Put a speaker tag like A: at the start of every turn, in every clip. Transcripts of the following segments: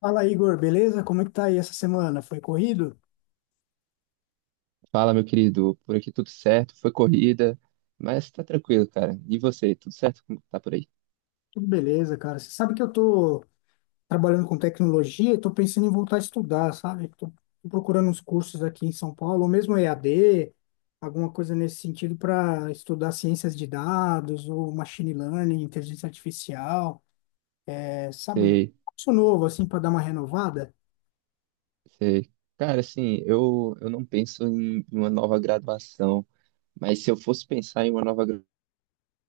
A: Fala, Igor, beleza? Como é que tá aí essa semana? Foi corrido?
B: Fala, meu querido. Por aqui tudo certo, foi corrida, mas tá tranquilo, cara. E você, tudo certo? Como tá por aí?
A: Tudo beleza, cara. Você sabe que eu tô trabalhando com tecnologia e tô pensando em voltar a estudar, sabe? Tô procurando uns cursos aqui em São Paulo, ou mesmo EAD, alguma coisa nesse sentido para estudar ciências de dados, ou machine learning, inteligência artificial. É, sabe, um
B: Sei,
A: curso novo, assim, para dar uma renovada.
B: sei. Cara, assim, eu não penso em uma nova graduação, mas se eu fosse pensar em uma nova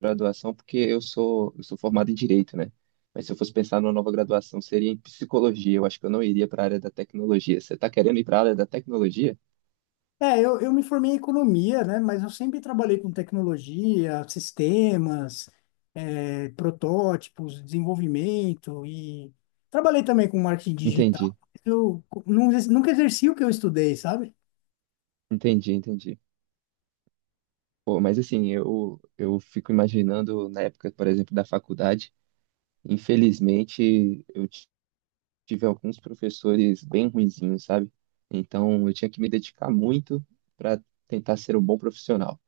B: graduação, porque eu sou formado em Direito, né? Mas se eu fosse pensar numa nova graduação, seria em Psicologia. Eu acho que eu não iria para a área da tecnologia. Você tá querendo ir para a área da tecnologia?
A: É, eu me formei em economia, né? Mas eu sempre trabalhei com tecnologia, sistemas, protótipos, desenvolvimento e trabalhei também com marketing
B: Entendi,
A: digital. Eu co- não ex- nunca exerci o que eu estudei, sabe?
B: entendi, entendi. Pô, mas assim, eu fico imaginando na época, por exemplo, da faculdade. Infelizmente, eu tive alguns professores bem ruinzinhos, sabe? Então, eu tinha que me dedicar muito para tentar ser um bom profissional,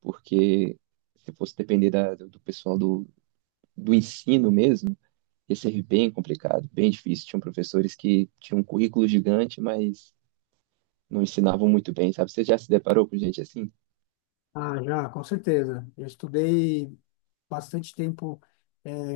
B: porque se fosse depender do pessoal do ensino mesmo, ia ser bem complicado, bem difícil. Tinham professores que tinham um currículo gigante, mas não ensinavam muito bem, sabe? Você já se deparou com gente assim?
A: Ah, já, com certeza. Eu estudei bastante tempo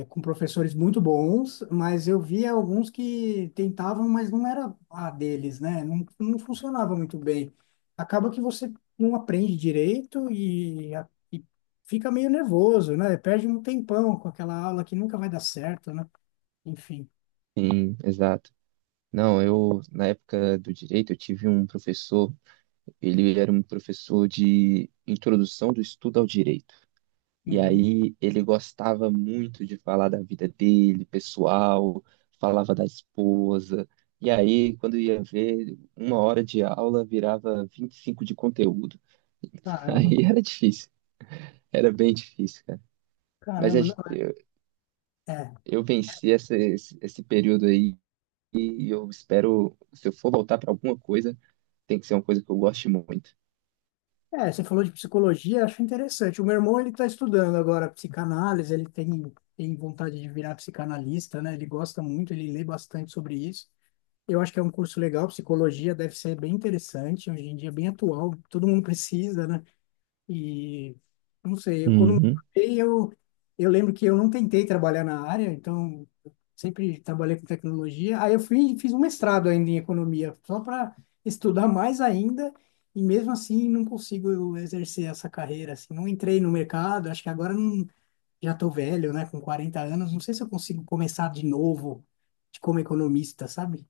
A: com professores muito bons, mas eu via alguns que tentavam, mas não era a deles, né? Não, não funcionava muito bem. Acaba que você não aprende direito e fica meio nervoso, né? Perde um tempão com aquela aula que nunca vai dar certo, né? Enfim.
B: Sim, exato. Não, na época do direito, eu tive um professor. Ele era um professor de introdução do estudo ao direito. E
A: Uhum.
B: aí ele gostava muito de falar da vida dele, pessoal, falava da esposa. E aí, quando ia ver, uma hora de aula virava 25 de conteúdo.
A: Caramba.
B: Aí era difícil, era bem difícil, cara. Mas
A: Caramba.
B: eu,
A: É.
B: eu venci esse período aí e eu espero, se eu for voltar para alguma coisa, tem que ser uma coisa que eu goste muito.
A: É, você falou de psicologia, acho interessante. O meu irmão, ele está estudando agora psicanálise, ele tem vontade de virar psicanalista, né? Ele gosta muito, ele lê bastante sobre isso. Eu acho que é um curso legal, psicologia deve ser bem interessante, hoje em dia é bem atual, todo mundo precisa, né? E não sei, eu quando me
B: Uhum.
A: formei, eu lembro que eu não tentei trabalhar na área, então sempre trabalhei com tecnologia. Aí eu fui e fiz um mestrado ainda em economia, só para estudar mais ainda, e mesmo assim não consigo exercer essa carreira, assim, não entrei no mercado, acho que agora não, já estou velho, né, com 40 anos, não sei se eu consigo começar de novo de como economista, sabe?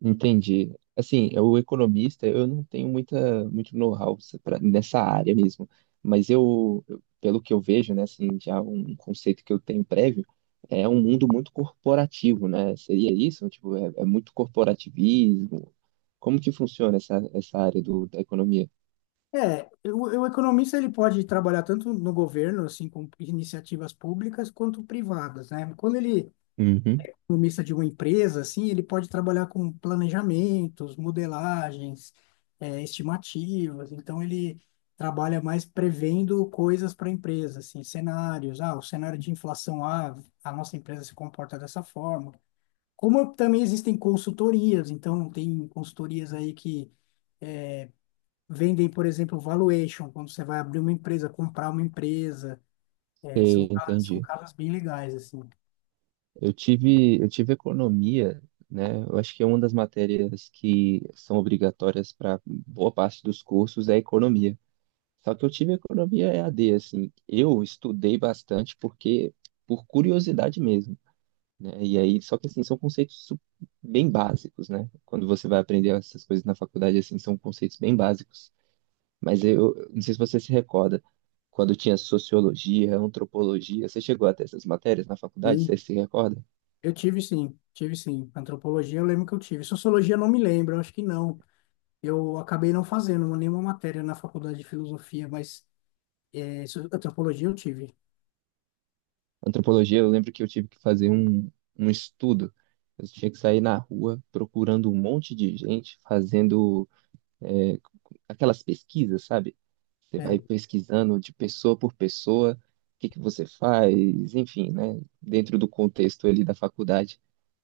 B: Entendi. Assim, o economista, eu não tenho muito know-how nessa área mesmo, mas pelo que eu vejo, né, assim, já um conceito que eu tenho prévio, é um mundo muito corporativo, né? Seria isso? Tipo, é muito corporativismo. Como que funciona essa área da economia?
A: É, o economista ele pode trabalhar tanto no governo, assim, com iniciativas públicas, quanto privadas, né? Quando ele
B: Uhum,
A: é economista de uma empresa, assim, ele pode trabalhar com planejamentos, modelagens, é, estimativas. Então, ele trabalha mais prevendo coisas para a empresa, assim, cenários. Ah, o cenário de inflação, ah, a nossa empresa se comporta dessa forma. Como também existem consultorias, então tem consultorias aí que vendem, por exemplo, valuation, quando você vai abrir uma empresa, comprar uma empresa. É, são,
B: sei,
A: ca- são
B: entendi.
A: casos bem legais, assim.
B: Eu tive economia, né? Eu acho que é uma das matérias que são obrigatórias para boa parte dos cursos é economia. Só que eu tive economia e a EAD, assim. Eu estudei bastante porque, por curiosidade mesmo, né? E aí, só que assim, são conceitos bem básicos, né? Quando você vai aprender essas coisas na faculdade, assim, são conceitos bem básicos. Mas eu não sei se você se recorda, quando tinha sociologia, antropologia, você chegou até essas matérias na faculdade,
A: Sim,
B: você se recorda?
A: eu tive sim, tive sim. Antropologia eu lembro que eu tive. Sociologia eu não me lembro, eu acho que não. Eu acabei não fazendo nenhuma matéria na faculdade de filosofia, mas é, antropologia eu tive.
B: Antropologia, eu lembro que eu tive que fazer um estudo. Eu tinha que sair na rua procurando um monte de gente fazendo é, aquelas pesquisas, sabe? Você vai
A: Sério.
B: pesquisando de pessoa por pessoa, o que que você faz, enfim, né? Dentro do contexto ali da faculdade.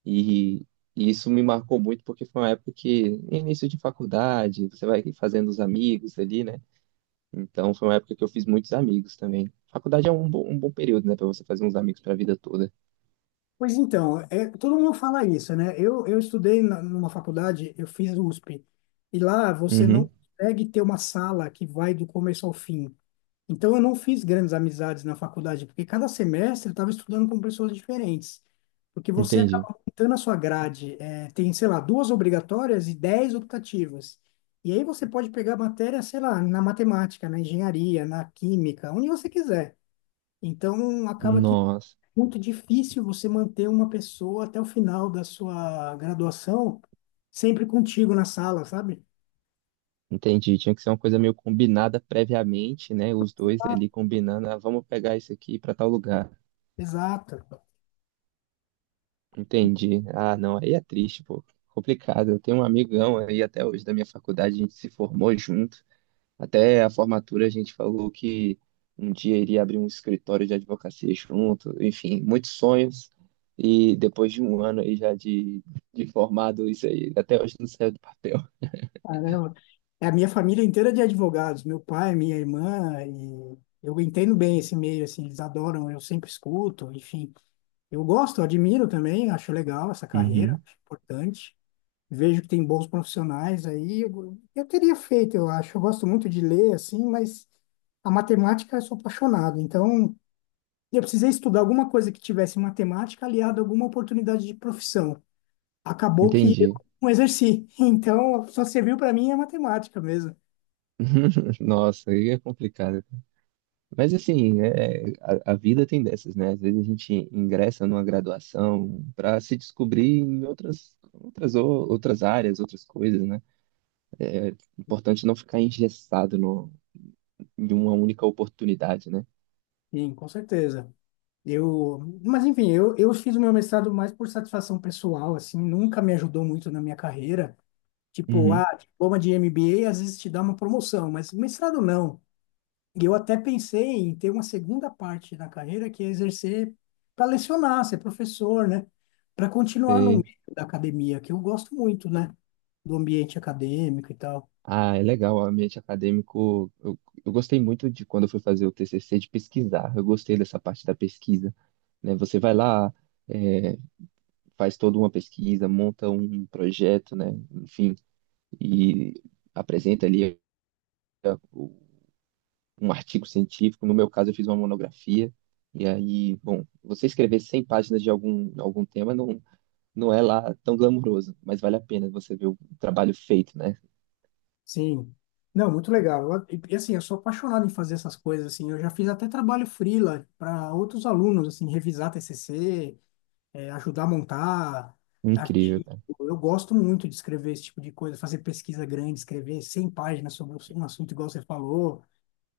B: E, e isso me marcou muito porque foi uma época que, início de faculdade, você vai fazendo os amigos ali, né? Então foi uma época que eu fiz muitos amigos também. Faculdade é um bom período, né? Pra você fazer uns amigos pra vida toda.
A: Pois então, é, todo mundo fala isso, né? Eu estudei numa faculdade, eu fiz USP, e lá você não
B: Uhum,
A: consegue ter uma sala que vai do começo ao fim. Então, eu não fiz grandes amizades na faculdade, porque cada semestre eu estava estudando com pessoas diferentes. Porque você
B: entendi.
A: acaba montando a sua grade. É, tem, sei lá, duas obrigatórias e 10 optativas. E aí você pode pegar matéria, sei lá, na matemática, na engenharia, na química, onde você quiser. Então, acaba que é
B: Nossa.
A: muito difícil você manter uma pessoa até o final da sua graduação sempre contigo na sala, sabe?
B: Entendi. Tinha que ser uma coisa meio combinada previamente, né? Os dois ali combinando, ah, vamos pegar isso aqui para tal lugar.
A: Exato.
B: Entendi. Ah, não, aí é triste, pô. Complicado. Eu tenho um amigão aí até hoje da minha faculdade, a gente se formou junto. Até a formatura a gente falou que um dia iria abrir um escritório de advocacia junto. Enfim, muitos sonhos. E depois de um ano aí já de formado, isso aí até hoje não saiu do papel.
A: Caramba. É, a minha família inteira é de advogados, meu pai, minha irmã, e eu entendo bem esse meio, assim, eles adoram, eu sempre escuto, enfim. Eu gosto, admiro também, acho legal essa carreira,
B: Uhum.
A: acho importante. Vejo que tem bons profissionais aí. Eu teria feito, eu acho. Eu gosto muito de ler, assim, mas a matemática eu sou apaixonado. Então, eu precisei estudar alguma coisa que tivesse matemática aliada a alguma oportunidade de profissão. Acabou que eu
B: Entendi.
A: não exerci. Então, só serviu para mim a matemática mesmo.
B: Nossa, aí é complicado. Mas assim, a vida tem dessas, né? Às vezes a gente ingressa numa graduação para se descobrir em outras áreas, outras coisas, né? Importante não ficar engessado no, em uma única oportunidade, né?
A: Sim, com certeza. Eu, mas enfim, eu fiz o meu mestrado mais por satisfação pessoal, assim, nunca me ajudou muito na minha carreira. Tipo, ah,
B: Uhum.
A: diploma de MBA às vezes te dá uma promoção, mas mestrado não. E eu até pensei em ter uma segunda parte da carreira, que é exercer para lecionar, ser professor, né? Para continuar no
B: Sei.
A: meio da academia, que eu gosto muito, né? Do ambiente acadêmico e tal.
B: Ah, é legal, o ambiente acadêmico. Eu gostei muito de quando eu fui fazer o TCC de pesquisar. Eu gostei dessa parte da pesquisa, né? Você vai lá, é, faz toda uma pesquisa, monta um projeto, né? Enfim, e apresenta ali um artigo científico, no meu caso eu fiz uma monografia, e aí, bom, você escrever 100 páginas de algum tema não, não é lá tão glamouroso, mas vale a pena você ver o trabalho feito, né?
A: Sim. Não, muito legal. E, assim, eu sou apaixonado em fazer essas coisas assim. Eu já fiz até trabalho freela para outros alunos, assim, revisar TCC, ajudar a montar
B: Incrível,
A: artigo.
B: cara.
A: Eu gosto muito de escrever esse tipo de coisa, fazer pesquisa grande, escrever 100 páginas sobre um assunto igual você falou.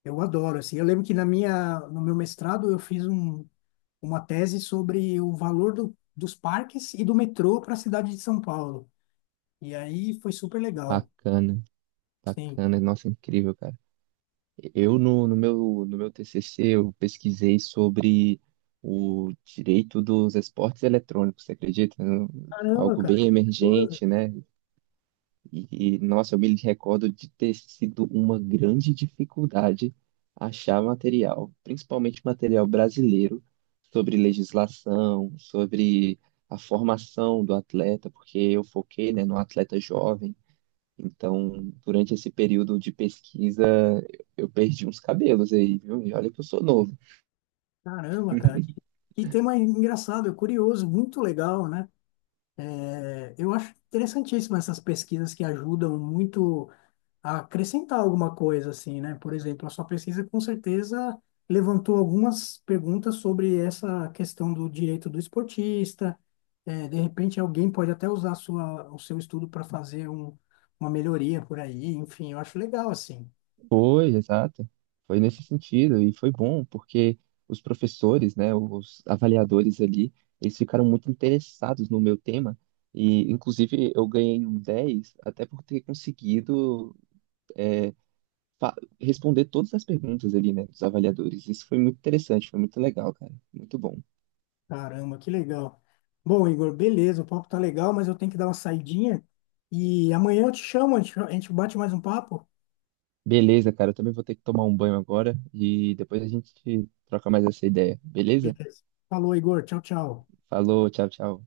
A: Eu adoro, assim. Eu lembro que no meu mestrado eu fiz uma tese sobre o valor dos parques e do metrô para a cidade de São Paulo. E aí foi super legal.
B: Bacana,
A: Sim.
B: bacana, nossa, incrível, cara. Eu no meu TCC eu pesquisei sobre o direito dos esportes eletrônicos, você acredita?
A: Caramba,
B: Algo
A: cara.
B: bem emergente, né? E, nossa, eu me recordo de ter sido uma grande dificuldade achar material, principalmente material brasileiro, sobre legislação, sobre a formação do atleta, porque eu foquei, né, no atleta jovem. Então, durante esse período de pesquisa, eu perdi uns cabelos aí, viu? E olha que eu sou novo.
A: Caramba, cara, que tema engraçado, curioso, muito legal, né? É, eu acho interessantíssimo essas pesquisas que ajudam muito a acrescentar alguma coisa, assim, né? Por exemplo, a sua pesquisa com certeza levantou algumas perguntas sobre essa questão do direito do esportista. É, de repente, alguém pode até usar o seu estudo para fazer um, uma melhoria por aí. Enfim, eu acho legal, assim.
B: Foi, exato. Foi nesse sentido e foi bom porque os professores, né, os avaliadores ali, eles ficaram muito interessados no meu tema e, inclusive, eu ganhei um 10 até por ter conseguido é, fa- responder todas as perguntas ali, né, dos avaliadores. Isso foi muito interessante, foi muito legal, cara. Muito bom.
A: Caramba, que legal. Bom, Igor, beleza, o papo tá legal, mas eu tenho que dar uma saidinha e amanhã eu te chamo, a gente bate mais um papo.
B: Beleza, cara, eu também vou ter que tomar um banho agora e depois a gente troca mais essa ideia, beleza?
A: Beleza. Falou, Igor. Tchau, tchau.
B: Falou, tchau, tchau.